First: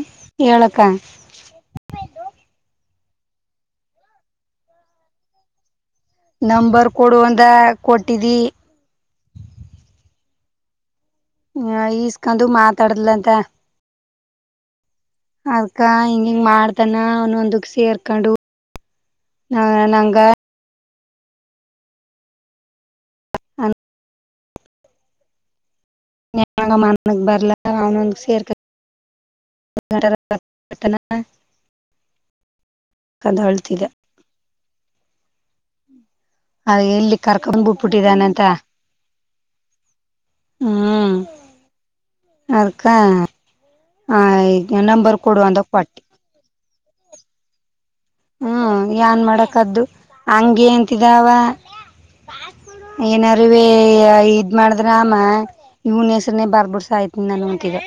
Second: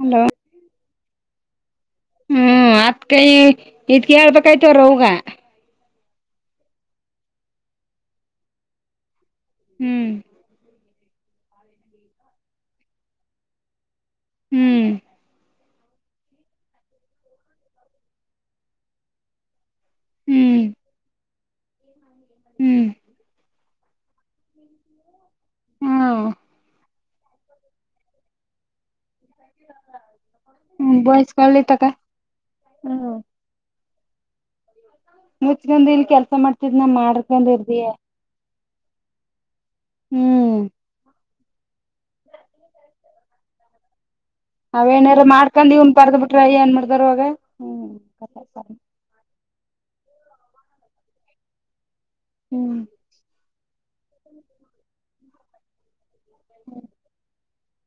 Hello ಏಳಕ್ಕ ಹ್ಮ್ ಅತ್ ಕೈ ಇದ್ಕ ಹೇಳ್ಬೇಕಾಯ್ತವ್ರ ಹಗ ನಂಬರ್ ಕೊಡು ಒಂದ ಕೊಟ್ಟಿದ್ದಿ. ಹ್ಮ್ ಹ ಈಸ್ಕೊಂಡು ಮಾತಾಡಲಂತ. ಹ್ಮ್ ಅದಕ ಹಿಂಗ ಹಿಂಗ ಮಾಡ್ತಾನ ಅವನ್ೊಂದಕ್ ಸೇರ್ಕೊಂಡು ನಂಗ ಹ್ಮ್ ಹ್ಮ್. [unintelligible] ಹ್ಮ ನ ಮನಗ್ ಬರ್ಲ ಅವ್ನೊಂದ ಸೇರ್ಕ ಹ್ಮ ಬಯಸ್ ಕಲಿತಕ ಅದ ಅಳ್ತಿದ್ದ ಮುಚ್ಚಕೊಂದ ಇಲ್ಲ ಕೆಲ್ಸ ಮಾಡ್ತಿದ್ ನಾ ಮಾಡಕಂದ ಇರ್ದಿ. ಇದಾನಂತ. ಹ್ಮ ಅದಕ್ಕ ಆ ಅವ್ ನಂಬರ್ ಏನಾರ ಕೊಡು ಅಂದ ಮಾಡ್ಕೊಂಡ ಇವ್ನ ಕೊಟ್ಟಿ ಬರಡ್ ಬಿಟ್ರ ಏನ್ ಮಾಡ್ದಾರ ಅವಾಗ ಹ್ಮ ಏನ್ ಮಾಡಕದ್ದು ಹಂಗೆಂತಿದಾವ ಹ್ಮ್ ಏನಾರಿವ ಇದ್ ಮಾಡಿದ್ರ ಆಮ ಇವನ್ ಇನೇ ಬರ್ಬುಡ್ಸ ಸಾಯ್ತನ ನಾನು ಅಂತಿದ್ದ.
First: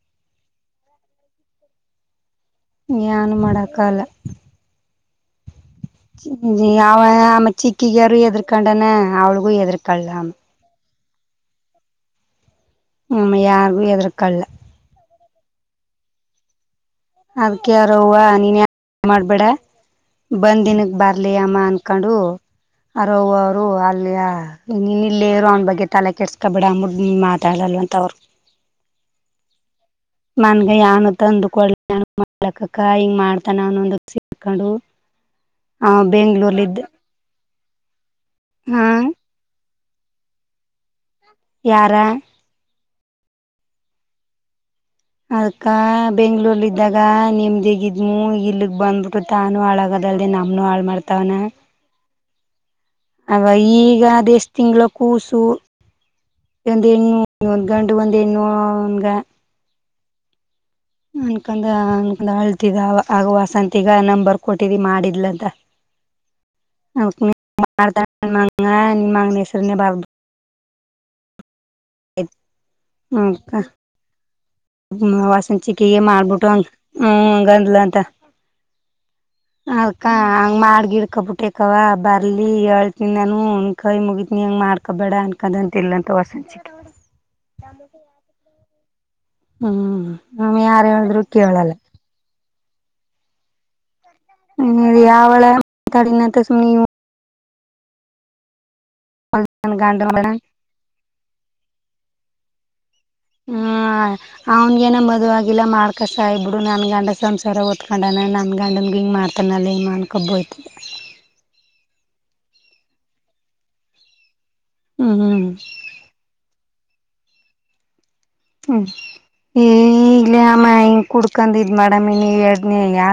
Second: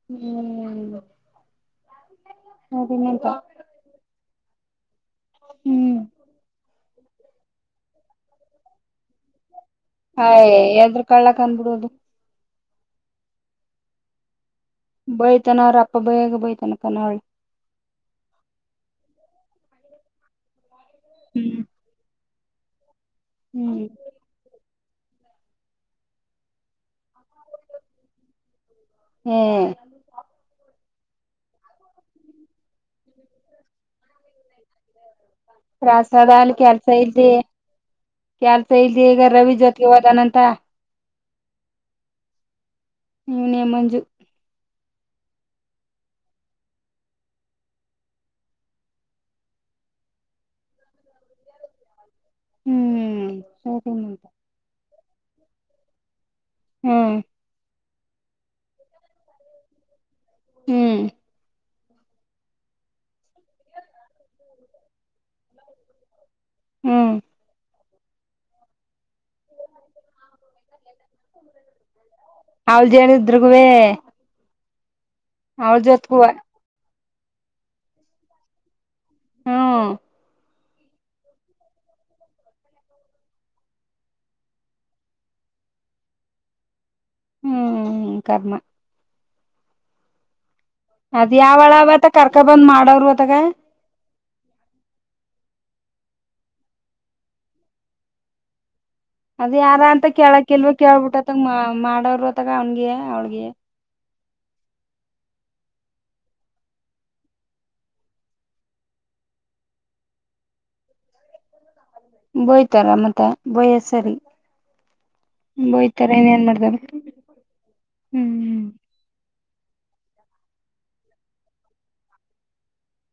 ಹ್ಮ ಯಾನು ಮಾಡಕ್ಕಲ್ಲ. ಹ್ಮ ಯಾವ ಆಮ್ಮ ಚಿಕ್ಕಗ ಯಾರ ಹೆದ್ರಕೊಂಡನ ಅವ್ಳಿಗೂ ಎದ್ರ ಹಯ ಎದರ ಕಳ್ಳಕ್ ಅಂದಬಿಡದು ಹ್ಮ ಯಾರಿಗು ಎದ್ರಕಲ್ಲ ಬೈತಾನ ಅವ್ರ ಅಪ್ಪ ಬೈಯಾಗ ಬೈತನಕ್ಕ ನಾವಿ ಅದ್ಕೆ ಅವ್ರ ಅವ ನೀನ್ ಮಾಡ್ಬೇಡ ಬಂದಿನ ಬರ್ಲಿ ಹ್ಮ್ ಅಮ್ಮ ಅನ್ಕೊಂಡು ಅರವ ಅವರು ಹ್ಮ್ ಅಲ್ಲಿಯ ನೀನ್ ಇಲ್ಲೇ ಇರು ಅವನ ಬಗ್ಗೆ ತಲೆ ಕೆಡಿಸ್ಕೊಬೇಡ ಅಂದ್ಬಿಟ್ಟ ಮಾತಾಡಲ್ ಅಂತ ಅವ್ರ ಹ್ಮ ನನ್ಗೆ ಯಾನು ತಂದುಕೊಳ್ ನ ಮಾಡ್ಲಕ್ಕಕ್ಕ ಹಿಂಗ ಮಾಡ್ತಾನ ಅನ್ನೊಂದ ಸರ್ಕೊಂಡು ಪ್ರಸಾದ ಅಲ್ ಕೆಲ್ಸ ಇಲ್ದ ಕೆಲ್ಸ ಹಾ ಇಲ್ದ ಈಗ ರವಿ ಜೋತೆಗೆ ಹೋದನಂತ. ಯಾರ ನೀವ ಮಂಜು ಅದ್ಕ ಬೆಂಗ್ಳೂರ್ಲ ಇದಾಗ ನಿಮ್ದಗಿದ ಮೂವೀಗ ಇಲ್ಲಿಗ ಬಂದ್ಬಿಟ್ಟ ತಾನು ಹಾಳಾಗೋದಲ್ದ ನಮನು ಹಾಳ ಮಾಡ್ತವನ. [inaudible] ಹ್ಮ್ ಅವ ಈಗ ಸರಿನಂತ ಅದ ಎಷ್ ತಿಂಗಳು ಕೂಸು. ಒಂದ ಹ್ಮ್ ಎಣೂ ಒಂದ್ ಗಂಡು ಒಂದ ಹೆಣ್ಣು ಹಂಗ ಹ್ಮ್ ಅನ್ಕಂದ ಅಳ್ತಿದ ಆಗ ವಸಂತಿಗ ನಂಬರ್ ಕೊಟ್ಟಿದ್ದಿ ಮಾಡಿದ್ಲ ಅಂತ. ಹ್ಮ್ [unintelligible] [inaudible] ಅವಳ ಹ್ಮ ಅಕ್ಕ ಜೇಡಿದ್ರಗುವೆ ಅವಳ [unintelligible] ಜೊತ್ಗುವ ಮಾಡ್ಬಿಟ್ಟುಂಗ ಹ್ಮ ಹಂಗ ಅಂದಲನಂತ ಹ್ಮ್ ಅದಕ ಹಂಗ ಮಾಡ ಗಿಡ್ಕಬಿಟ್ಟೆ. ಕವಾ ಬರ್ಲಿ ಹೇಳ್ತೀನಿ ನಾನು ಕೈ ಮುಗಿತನಿ ಹಂಗ ಮಾಡ್ಕೊಬೇಡ ಅನ್ಕದಂತಲ್ಲ ಅಂತ ವಸಚಿ. ಹ್ಮ್ [inaudible] ಕರ್ಮ ಹ್ಮ ಅದ್ ಯಾವಳವತ್ತ ಕರ್ಕ ಬಂದ್ ಮಾಡವರು ಅತ್ತಾಗ ಹ ಯಾವಳ ಮಾತಾಡಿನ ಸುಮ್ಮನ ಅದ ನನ್ ಯಾರ ಅಂತ ಗಂಡ ಕೇಳಕ ಇಲ್ವ ಕೇಳ್ಬಿಟ್ಟತ್ತಂಗ ಮಾಡೋರ್ ಅತ್ತಗ ಹಂಗೆಯ ಅವ್ಳಗ ಹ್ಮ ಅವ್ನ್ಗೇನ ಮದು ಆಗಲ್ಲ ಮಾಡ್ಕ ಸಾಯ್ಬಿಡು ನನ್ನ ಗಂಡ ಸಂಸಾರ ಓದ್ಕೊಂಡನ ನನ್ನ ಗಂಡನ್ ಹಿಂಗ್ ಮಾಡ್ತ ಕನಾಲ ಇಮಾನಕ ಕೊಬ್ಬು ಓಯುತ. ಬೋಯ್ತಾರ ಮತ್ತೆ ಬಯ ಸರಿ. ಹ್ಮ್ ಹ್ಮ್ ತರ ಇನ್ ಏನ್ ಮಾಡ್ದವ ಹ್ಮ್. ಏ ಇಲ ಅಮ್ಮ ಹಿಂಗ ಕುಡ್ಕೊಂಡ ಇದ್ ಮಾಡಡಾಮಿ ನೀ ಎರಡ್ನೇ ಯ.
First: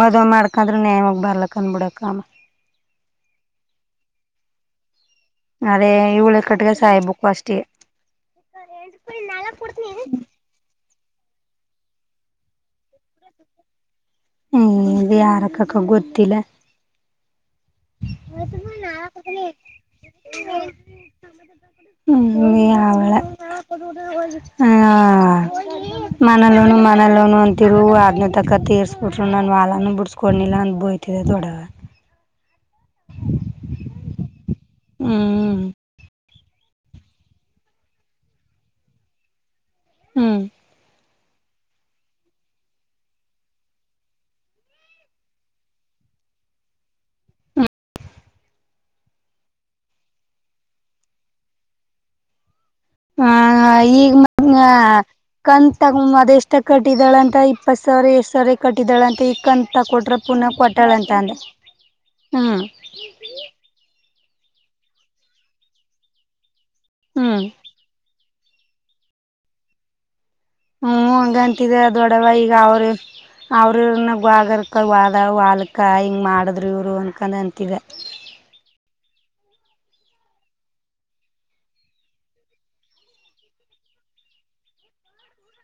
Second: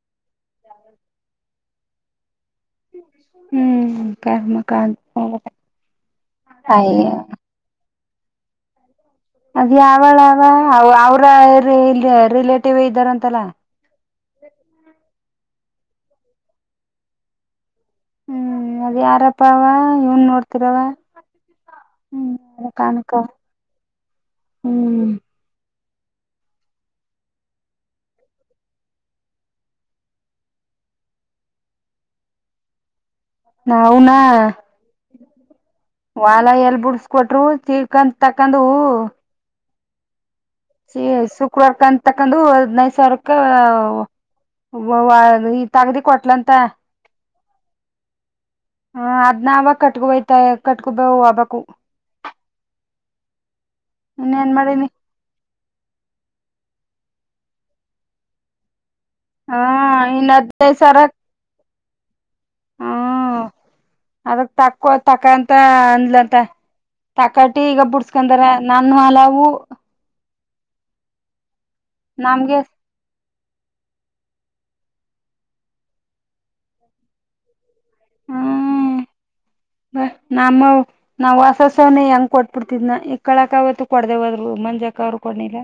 ಮದುವ್ ಮಾಡ್ಕಂದ್ರೆ ನನ್ಯಮಗ್ ಬರ್ಲಕ್ಕ ಏನ್ ಬಿಡಕ ಅವ. ಹ್ಮ್ ಕ ಮಕಾನ ಹೋಗಬೇಕಂತ ಅದೇ ಇ ಉಳ ಕಟ್ಟಗೆ ಸಾಯ್ಬೇಕುಕ್ಕು ಅಷ್ಟೇ. ಅದ್ ಯಾವಳ ಅವ ಅವ್ರ ರಿಲೇಟಿವ್ ಇದ್ದಾರ ಅಂತಲ್ಲಾ. ಹ್ಮ ಯಾರಕ್ಕಕ್ಕ ಗೊತ್ತಿಲ್ಲ. ಮ ತುಂಬ ಹ್ಮ್ ನಾ. ಅದ್ ಯಾರಪ್ಪ ಅವ ಇವನ್ ನೋಡ್ತಿರವ [inaudible] ಹ್ಮ್ ಕಾಣಕ ಹ್ಮ್ ಮನಲೋನು ಮನಲೋನು ಅಂತಿರು ಅನ ತಕ್ಕ ತೀರ್ಸ. ಸ್ಟಟ್ಟರು ನಾನು ವಾಲೂ ಬಿಡ್ಸ್ಕೊಂಡನಿಲ್ಲ ಅನ್ಭೋಯ್ತಿದೆ ದೊಡಗೆ. ನವುನಾ ಹ್ಮ್. ವಾಲ ಎಲ್ ಬಿಡ್ಸ್ಕೊಟ್ರು ತಿಳ್ಕೊಂಡ ತಕೊಂಡವು ಹ್ಮ್. ಸ ಶುಕ್ರವಾರಕ ಅಂತ ತಕಂದುು ಹೈದಿನೈದು ಸಾವಿರಕ್ಕೆ. ಈ ತಗದಿ ಕೊಟ್ಲಂತ. ಹ ಅದ್ ನಾವ ಕಟ್ಕಬಯ್ತ ಕಟ್ಕೊಬ ಹಬಬೇಕು ಇನ್ನೇನ್ ಮಾಡೀನಿ [inaudible] ಕಂತು ತಗ ಅದೆ ಎಷ್ಟ ಕಟ್ಟಿದಾಳ ಅಂತ ಇಪ್ಪತ್ ಸಾವಿರ ಎಏಷ್ಟ ಸಾವಿರ ಕಟ್ಟಿದ್ದಾಳಂತ ಈ ಹ ಕಂತ ತ ಕೊಟ್ರ ಇನ್ ಪುನಃ ಹದ್ನೈದ ಸಾವಿರ ಕೊಟ್ಟಾಳಂತ ಅಂದ ಹ್ಮ್. ಹ್ಮ [unintelligible] ಅದಕ್ ತಕೋ ತಕಂತ ಅಂದಲಂತ ಹ್ಮ್ ತಕಟಿ ಈಗ ಬಿಡ್ಸ್. ಯಕಂದ್ರ ನಾನು ಹಲವು. ಹ್ಮ್ ಹಂಗಂತಿದ ದೊಡವ ಈಗ ನಮ್ಗೆ ಅವ್ರ. ಅವ್ರನ ಆಾಗರ್ಕ ವಾದ ವಾಲ್ಕ ಹಿಂಗ ಮಾಡಿದ್ರು ಇವ್ರು ಅನ್ಕೊಂಡ ಅಂತಿದ್ದ. ಹೂಮ್. ನಮ್ಮವು ನಾವ್ ವಾಸಸವನೆ ಹೆಂಗ ಕೊಟ್ಬಿಡ್ತಿದ್ನ ಈ ಕಳಕ ಅವತ್ತು ಕೊಡ್ದವದ್ರು ಮಂಜಕ ಅವರು ಕೊಡ್ನಿಲ್ಲ.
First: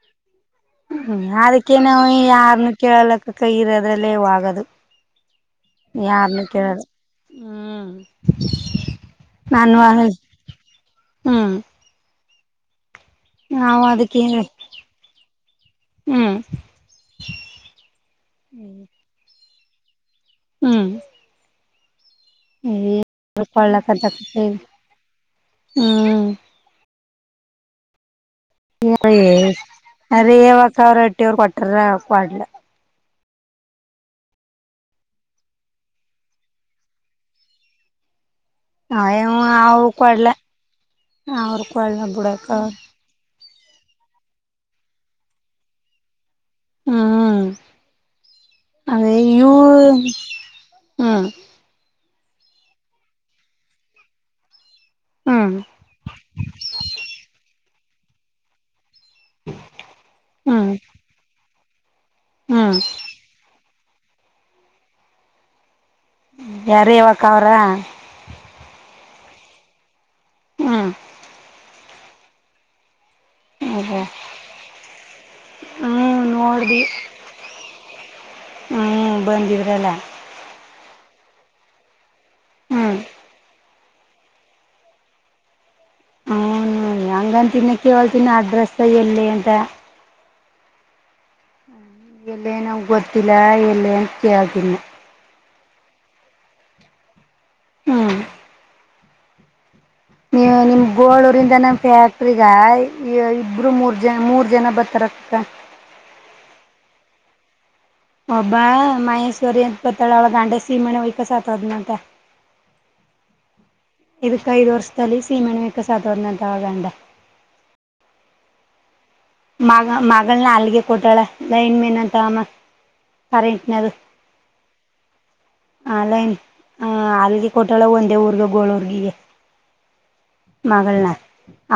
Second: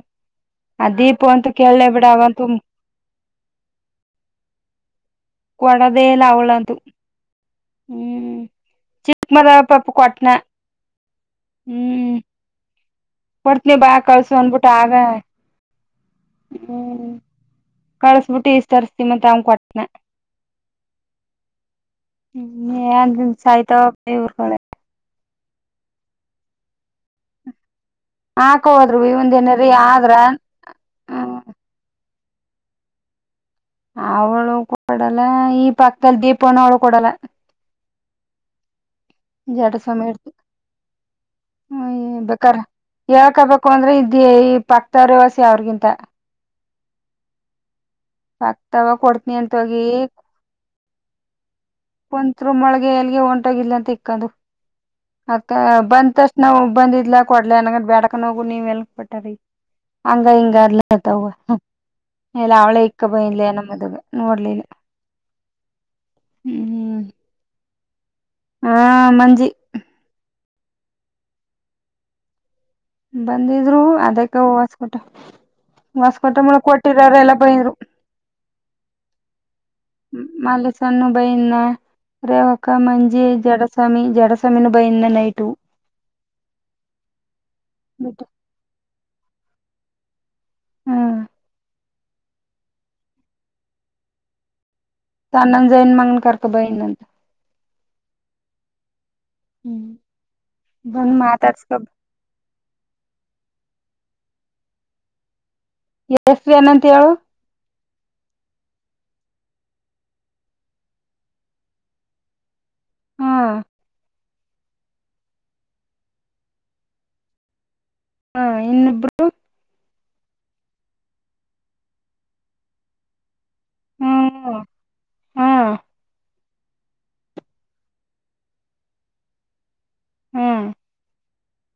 ಆ ಹ್ಮ್ ದೀಪು ಅಂತ ಅದಕ್ಕೆ ಕೇಳಲೇ ನಾವು ಬಿಡ ಆಂತು. ಯಾರನು ಕೇಳಲಕ್ಕ ಕೈ ಇರೋದ್ರಲ್ಲೇ ಆಗದು ಕೊಡದೇಲ್ಲ ಅವಳಂತು. ಹ್ಮ್ ಚಿ ಮದ ಪಪ್ಪು ಕೊಟ್ನ. ಹಾ. ಹ್ಮ್ ಕೊಡ್ತನಿ ನಾವು ಬಾ ಅದಕ್ಕೆ ಕಳ್ಸ ಅನ್ಬಿಟ್ಟ ಆಗ. ಹ್ಮ್ ಹ್ಮ್ ಕಳಸ್ಬಿಟ್ಟು ಈಷ್ಟ ತರ್ಸ್ತಿ ಮತ್ ಅವ ಕೊಟ್ಟನ. ಹ್ಮ್. ಹ್ಮ್ ಏನ್ ಹಪಲ ಸಾಯ್ತಾವ ಇವ್ರಗಳ ಹ್ಮ್ ಹಾಕ ಹೋದ್ರು ಇವಂದ ಏನಾರ ಆದ್ರ ಅ್ರ ಯಾವ ಅವ್ರ ಹೊಟ್ಟಿವ್ರ ಹ್ಮ್ ಕೊಟ್ಟಾರ. ಅವಳು ಕೊಡಲ್ಲ ಈ ಪಕ್ಕದಲ್ಲಿ ದೀಪವನ್ನು ಅವಳು ಕೊಡಲ್ಲ. ಹವ ಜಡ ಅವ್ರ ಸ್ವಾಮಿ ಕೊಡ್ಲ ಇರ್ತ ಅವ್ರ ಕೊಡ್ಲ ಬಿಡಕ. ಹೇಳ್ಕ್ಬೇಕು ಅಂದ್ರೆ ಇದ ಈ ಪಕ್ತ ರೇವಾಸಿ ಅವ್ರಿಗಿಂತ. ಹ್ಮ್ ಪಕ್ತವ ಅದೇ ಕೊಡ್ತನಿ ಅಂತ ಇವೂ ಹೋಗಿ ಹ್ಮ್ ಒಂತ್ರು ಮೊಳಗೆ ಎಲ್ಲಿಗೆ ಒಂಟ್ಟೋಗಿದ್ಲಂತೆ ಇಕ್ಕೊಂದು ಅಕ್ಕ ಹ್ಮ್ ಬಂತಷ್ಟ ನಾವು ಬಂದಿದ್ಲ ಕೊಡ್ಲ ಅನಂಗ ಬ್ಯಾಡಕನ್ ಹೋಗು ನೀವೆಲ್ಲಿಗ್ ಕೊಟ್ಟ ರಿ ಹಂಗ ಇಂಗ ಹ್ಮ್ ಅಂದ್ಲಂತ ಅವ್ವ ಎಲ್ಲಾ ಹ್ಮ್ ಅವಳೇ ಇಕ್ಕ್ ಒಯ್ಲೆನ ಮದವೆ ನೋಡ್ಲಿಲ್ಲ ಹ್ಮ್ ಯಾರಿಯವಕಾವರ್ ಹಾ ಮಂಜಿ ಹ್ಮ್ ಬಂದಿದ್ರು ಅದೇ ಅದಕ್ಕ ಹೊಸ್ಕೊಟ ಹ್ಮ್ ಹೊಸ್ಕೊಟ ಮೂಳ ನೋಡ್ದಿ ಕೊಟ್ಟಿರ್ರ ಎಲ್ಲ ಬಂದಿದ್ರು ಹ್ಮ್ ಬಂದಿದ್ರಲ್ಲ ಮಾಲೆ ಸಣ್ಣ ಬಯಣ್ಣ ರೇವಕ್ಕ ಹ್ಮ್ ಮಂಜಿ ಜಡಸ್ತ್ ಸಮಿ ಜಡ ಸಾಮೀನು ಬಂದಿದ್ನ ಬಯಿಂದ ನೈಟ ಹೆಂಗಂತಿನ ಬಿಟ್ಟ ಕೇಳ್ತನ ಅಡ್ರೆಸ್ಸ್ದ್ಎಲ್ಲಿ ಅಂತ ಹ ಹಾ ಹ ಎಲ್ಲೆನವ ಗೊತ್ತಿಲ್ಲ ಎಲ್ಲೆನ್ ಕೇಳ್ತಿನ್ನ ಆನಂದ್ ಜೈನ ಮಗನ್ ಕರ್ಕೊಂಡ ಬಂದಿದ್ನಂತ ಹ್ಮ್ ನೀವ ನಿಮ್ ಬಂದ್ ಗೋಳೂರಿಂದ ಮಾತಾಡ್ಸ್ಕೊ ಪ್ಯಾಕ್ ಇಬ್ಬರಿಗಾಯಿ ಇಬ್ರು ಮೂರ ಜನ ಮೂರು ಜನ ಬರ್ತರತ್ತ್ ಅಕ್ಕ ಎಷ್ಟ್ರೀ ಅನಂತ ಹೇಳು ಒಬ್ಬ ಮಹೇಶ್ವರಿ ಅಂತ ಬರ್ತಳ ಅವಳ ಗಂಡ ಸೀಮೆ ಎಣ್ಣೆ ಹುಯ್ಕೊಂಡ ಸತ್ತೋದ್ನಂತ ಹಾ ಇದಕ್ಕ ಐದ ವರ್ಷದ ತಲಿಸಿ ಮನ್ಯಾಗ್ ಕಸ ತೊದ್ನಂತ ಅವಗಂಡ ಹಾ ಇನ್ನಬ್ರು ಮಗ ಮಾಗಳ್ನ ಅಲ್ಗೆ ಕೊಟಾಳ ಲೈನೆಮೆನ ಅಂತಮ್ಮ ಕರೆಟನದು ಹ್ಮ್ ಹಾ ಆನ್ಲೈನ್ ಹ ಆಲ್ರೆಡಿ ಕೊಟ್ಟಾಳ ಒಂದ ಊರ್ಗ ಗೋಳೂರ್ಗಿಗೆ ಹ್ಮ್ ಮಗಳ್ನ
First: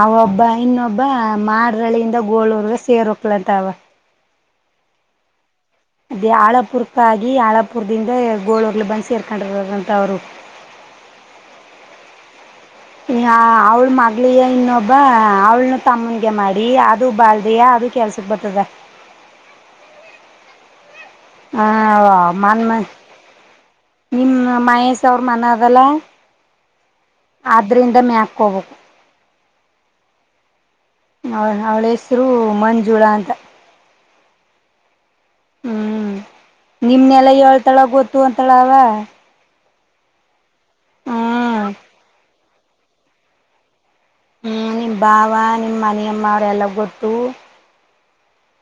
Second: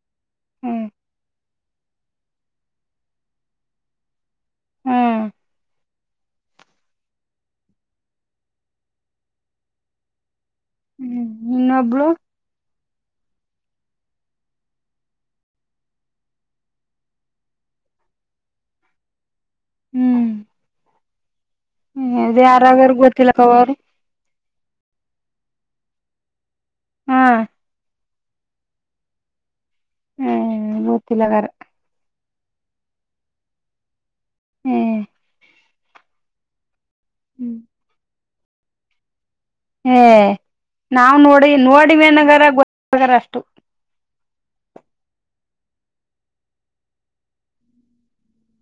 ಆವೊಬ್ಬ ಹ್ಮ್ ಇನ್ನೊಬ್ಬ ಮಾಡ್ರಳ್ಳಿಯಿಂದ ಗೋಳರ್ಗೆ ಸೇರು ಹೋಕ್ಲಂತ ಅವ ಹ್ಮ್ ಅದೇ ಆಳಪುರಕ್ಕಾಗಿ ಆಳಾಪುರದಿಂದ ಗೋಳರ್ಲಿ ಬಂದ ಸೆರ್ಕೊಂಡರದಂತ ಅವ್ರು ಹ್ಮ್ ಇನ್ನೊಬ್ಳು ಯಾ ಅವ್ಳ ಮಗಳಿಗೆ ಇನ್ನೊಬ್ಬ ಅವ್ಳನು ತಮ್ಮನ್ಗೆ ಮಾಡಿ ಅದು ಬಾಳದೆಯ ಅದು ಕೆಲ್ಸ ತುಬತ್ತದ ಹ್ಮ್ ಹಾ ವ ಅದ ಮನ್ಮ ಯಾರಾಗಾರ ಗೊತ್ತಿಲ್ಲಕ್ಕ ಅವರು ನಿಮ್ ಮಹೇಶ್ ಅವ್ರ ಮನದಲ್ಲ ಹಾ ಆದ್ರಿಂದ ಮೇಕೋಬೇಕು ಹ್ಮ್ ಗೊತ್ತಿಲ್ಲಗಾರ ಅವಳ ಅವಳ ಹೆಸ್ರು ಮಂಜುಳ ಅಂತ. ಹ್ಞ ಹ್ಮ್ ನಿಮನೆಲ್ಲ ಹ್ಮ್ ಏಳ್ತಾಳ ಗೊತ್ತು ಅಂತಳ ಅವ ಹೇ ನಾವ ನೋಡಿ ಹ್ಮ್ ನೋಡಿ ಮೇನಗರ ಗೊತ್ತಗಾರ ಅಷ್ಟು ಹ್ಮ್ ನಿಮ್ಮ ಭಾವ ನಿಮ್ಮ ಮನಿ ಅಮ್ಮವ್ರ ಎಲ್ಲಾ ಗೊತ್ತು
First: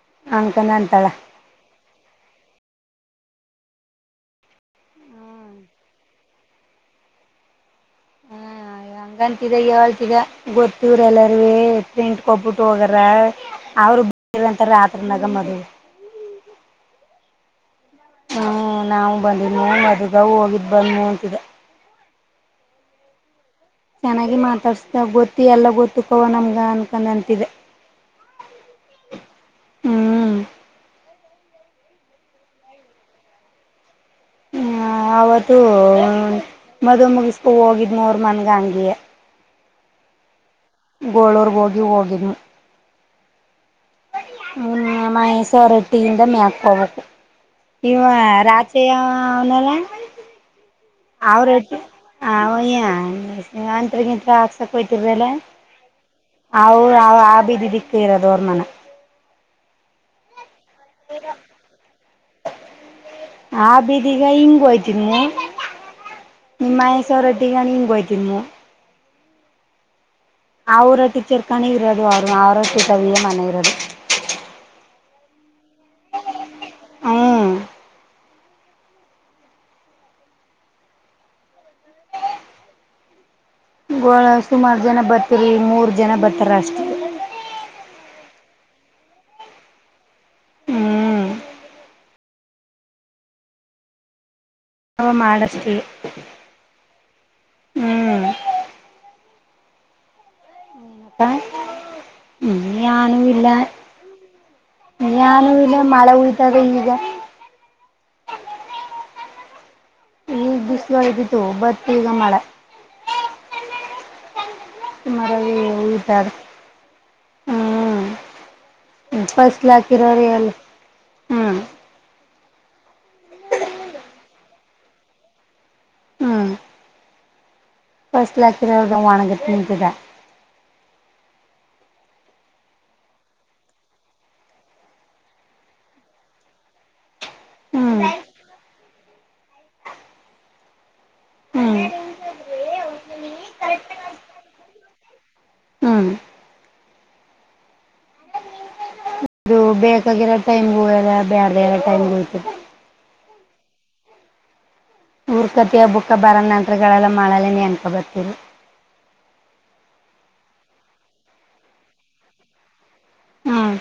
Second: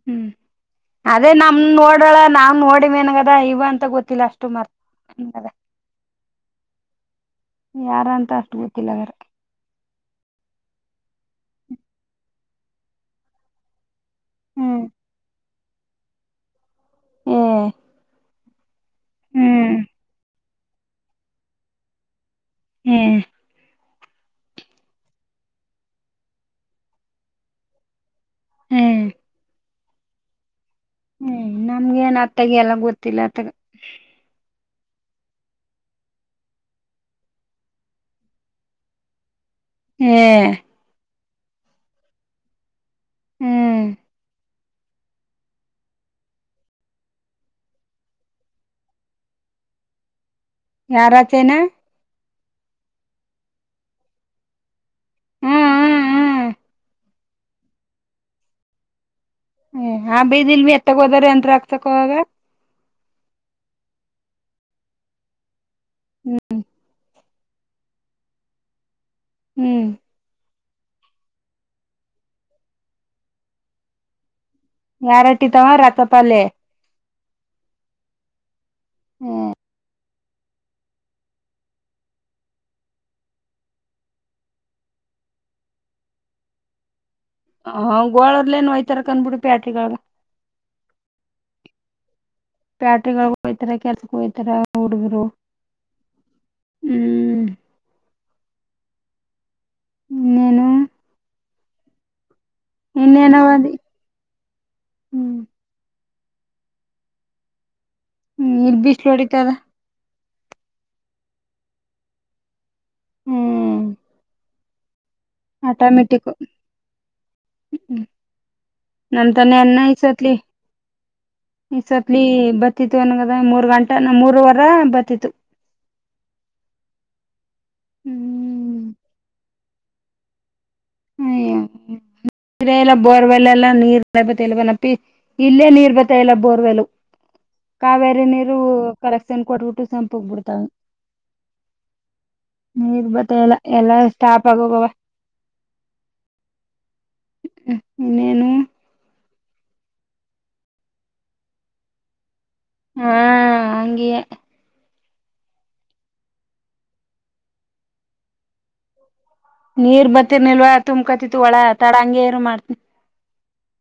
ಹ್ಮ್ ಅನ್ಕನ ಅಂತಾಳ ಅದೇ ನಮ ನೋಡ್ ನೋಡಳ ನಾವ್ ನೋಡಿಮೇನ್ಗದ ಇವ ಅಂತ ಗೊತ್ತಿಲ್ಲ ಅಷ್ಟ ಮಾರ್ತಾಂಗದ ಯಾರ ಅಂತ ಅಷ್ಟು ಗೊತ್ತಿಲ್ಲ ಅಂಗಾರ ಇದಾಗ ಹಳ್ತ ಗೊತ್ತವ್ರ ಎಲ್ಲಾರ ಪ್ರಿಂಟ್ ಕೊಬ್ಬಿಟ್ಟ ಹೋಗರ ಅವ್ರ ಇವೆಂತ ಹ್ಮ್ ರತ್ರಿನಾಗ ಮದುವ ಹೆ ಹ್ಮ ನಾವು ಬಂದ ಮದಗ ಹೋಗಿದ ಬಂದ ಅಂತಿದೆ ಹ್ಮ್ ಚೆನ್ನಾಗಿ ಮಾತಾಡ್ಸ್ತ ಗೊತ್ತಿ ಎಲ್ಲ ಗೊತ್ತುಕೋವ ನಮ್ಗ ಅನ್ಕೊಂಡ ಅಂತಿದೆ. ಹೆ ಹ್ಮ್ ಹ್ಮ್ ನನಗೇನ ಏನ್ ಅತ್ತಗ ಎಲ್ಲ ಗೊತ್ತಿಲ್ಲ ಅತ್ತಗ ಅವತ್ತು ಮದು ಮುಗಿಸಕು ಹೋಗಿದ್ ಅವರ ಮನ್ಗ ಹಂಗೆ ಹೆ ಗೋಳರ್ಗೆ ಹೋಗಿ ಹೋಗಿದ್ನಿ ಹ್ಮ್ ನಾ ಹೆಸರಟ್ಟಿಂದ ಮ್ಯಾಕ್ ಹೋಗ್ಬೇಕು ಇವ ರಾಚಯ್ಯ ಅವನಲ್ಲ ಯಾರಚೇನ ಅವ್ರಟ್ಟ [unintelligible] ಹ್ಮ್ ಹ್ಮ್ ಅಮೊ ಆವ ಆ ಬೀದಿ ದಿಕ್ಕ ಇರೋದು ಅವ್ರ ಮನ ಹ್ ಆ ಬೀದಿಲ್ ಎತ್ತಗ ಹೋದ್ರ ಎಂತ್ರ ಆಗ್ಸಕ್ಕ ಹೋಗ ಆ ಬೀದಿಗ ಹಿಂಗ ಹೊಯ್ತಿ ನೀ ನಾ ಹೆಸರಟ್ಟಿ ಹಂಗೋಯ್ತೀನಿ ಹ್ಮ್ ಅವರ ಟೀಚರ್ ಕನರುದು ಅವರು ಅವರ ಟೀಟಾವಿಯ ಅಣಗದು ಯಾರಟ್ಟ ತಾವ ರಥಪಲ್ಲೆ ಹ್ಮ್ ಹ್ಮ್ [unintelligible] ಬರ್ತರಿ ಮೂರ್ ಜನ ಬರ್ತಾರ ಅಷ್ಟೇ [unintelligible] ಹ್ಮ್ ಪ್ಯಾಟ್ರಿಗಳಗ ಹಯ್ತರ ಕೆಲ್ಸಗ ಹೋಯ್ತಾರ ಅವ ಹುಡ್ಗರು ಮಾಡಷ್ಟೇ ಹ್ಮ್ ಹ್ಮ್ ನೇನು ನೀ ಯಾನೂ ಇಲ್ಲ ಇನ್ನೇನವದಿ ಹ್ಮ್ ನಾನು ಇಲ್ಲ ಮಳೆ ಉಯತದೆ ಈಗ ಹ್ಮ ನಿರ್ ಬಿಸ್ಲ ಹೊಡಿತಾ ಇದೆ ಈ ಬಿಸಿ್ ಒಳ್ದಿತ್ತು ಬತ್ತ ಈಗ ಮಳೆ ಹ್ಮ್ ಮರಗಳು ಹೀಟಾದ ನಮ್ಮ ತಾನ ಫಸ್ಲ್ ಎನ್ನ ಹಾಕಿರೋರು ಇಸತ್ಲಿ ಎಲ್ ಹ್ಮ್ ಈ ಸತ್ಲಿ ಬತಿತ್ತು ಅನ್ಗದ ಮೂರ್ ಗಂಟೆ ಮೂರ್ವರ ಬರತಿತ್ತು. [inaudible] ಹ್ಮ್ [unintelligible] ಹ ನೀ ಎಲ್ಲ ಬೋರ್ವೆಲ್ಲ ಎಲ್ಲ [unintelligible] ಇಲ್ಲೇ ನೀರ್ ಬತ್ತ ಎಲ್ಲ ಬೋರ್ವೆಲು ಹ್ಮ್ ಕಾವೇರಿ ನೀರು ಕಲೆಕ್ಷನ್ ಕೊಟ್ಬಿಟ್ಟು ಸಂಪು ಹೋಗ್ಬಿಡ್ತಾವ ಹ್ಮ್ ನೀರ್ ಬತ್ತ ಎಲ್ಲ ಎಲ್ಲಾ ಸ್ಟಾಪ್ ಆಗೋಗವ ಹ್ಮ್ ಇನ್ನೇನು ಇದು ಬೇಕಾಗಿರೋ ಟೈಮ್ಗುಲ್ಲ ಬೇಡದಾ ಎರೋ ಟೈಮ್ಗ ಹೋಗ್ತ ಹಾ ಹಂಗ್ಯೆ ಊರ್ ಕತಿಯ ಬುಕ್ಕ ಬರ ನಂಗಳೆಲ್ಲ ಮಾಡ [unintelligible] ಬರ್ತಿರಿ ನೀರ್ ಬತ್ತೀರ್ನಿಲ್ವಾ ತುಂಬಕತಿತ್ತು ಒಳ ತಡ ಹಂಗೆ ಇರು ಮಾಡ್ತನಿ. [inaudible] ಹ್ಞೂ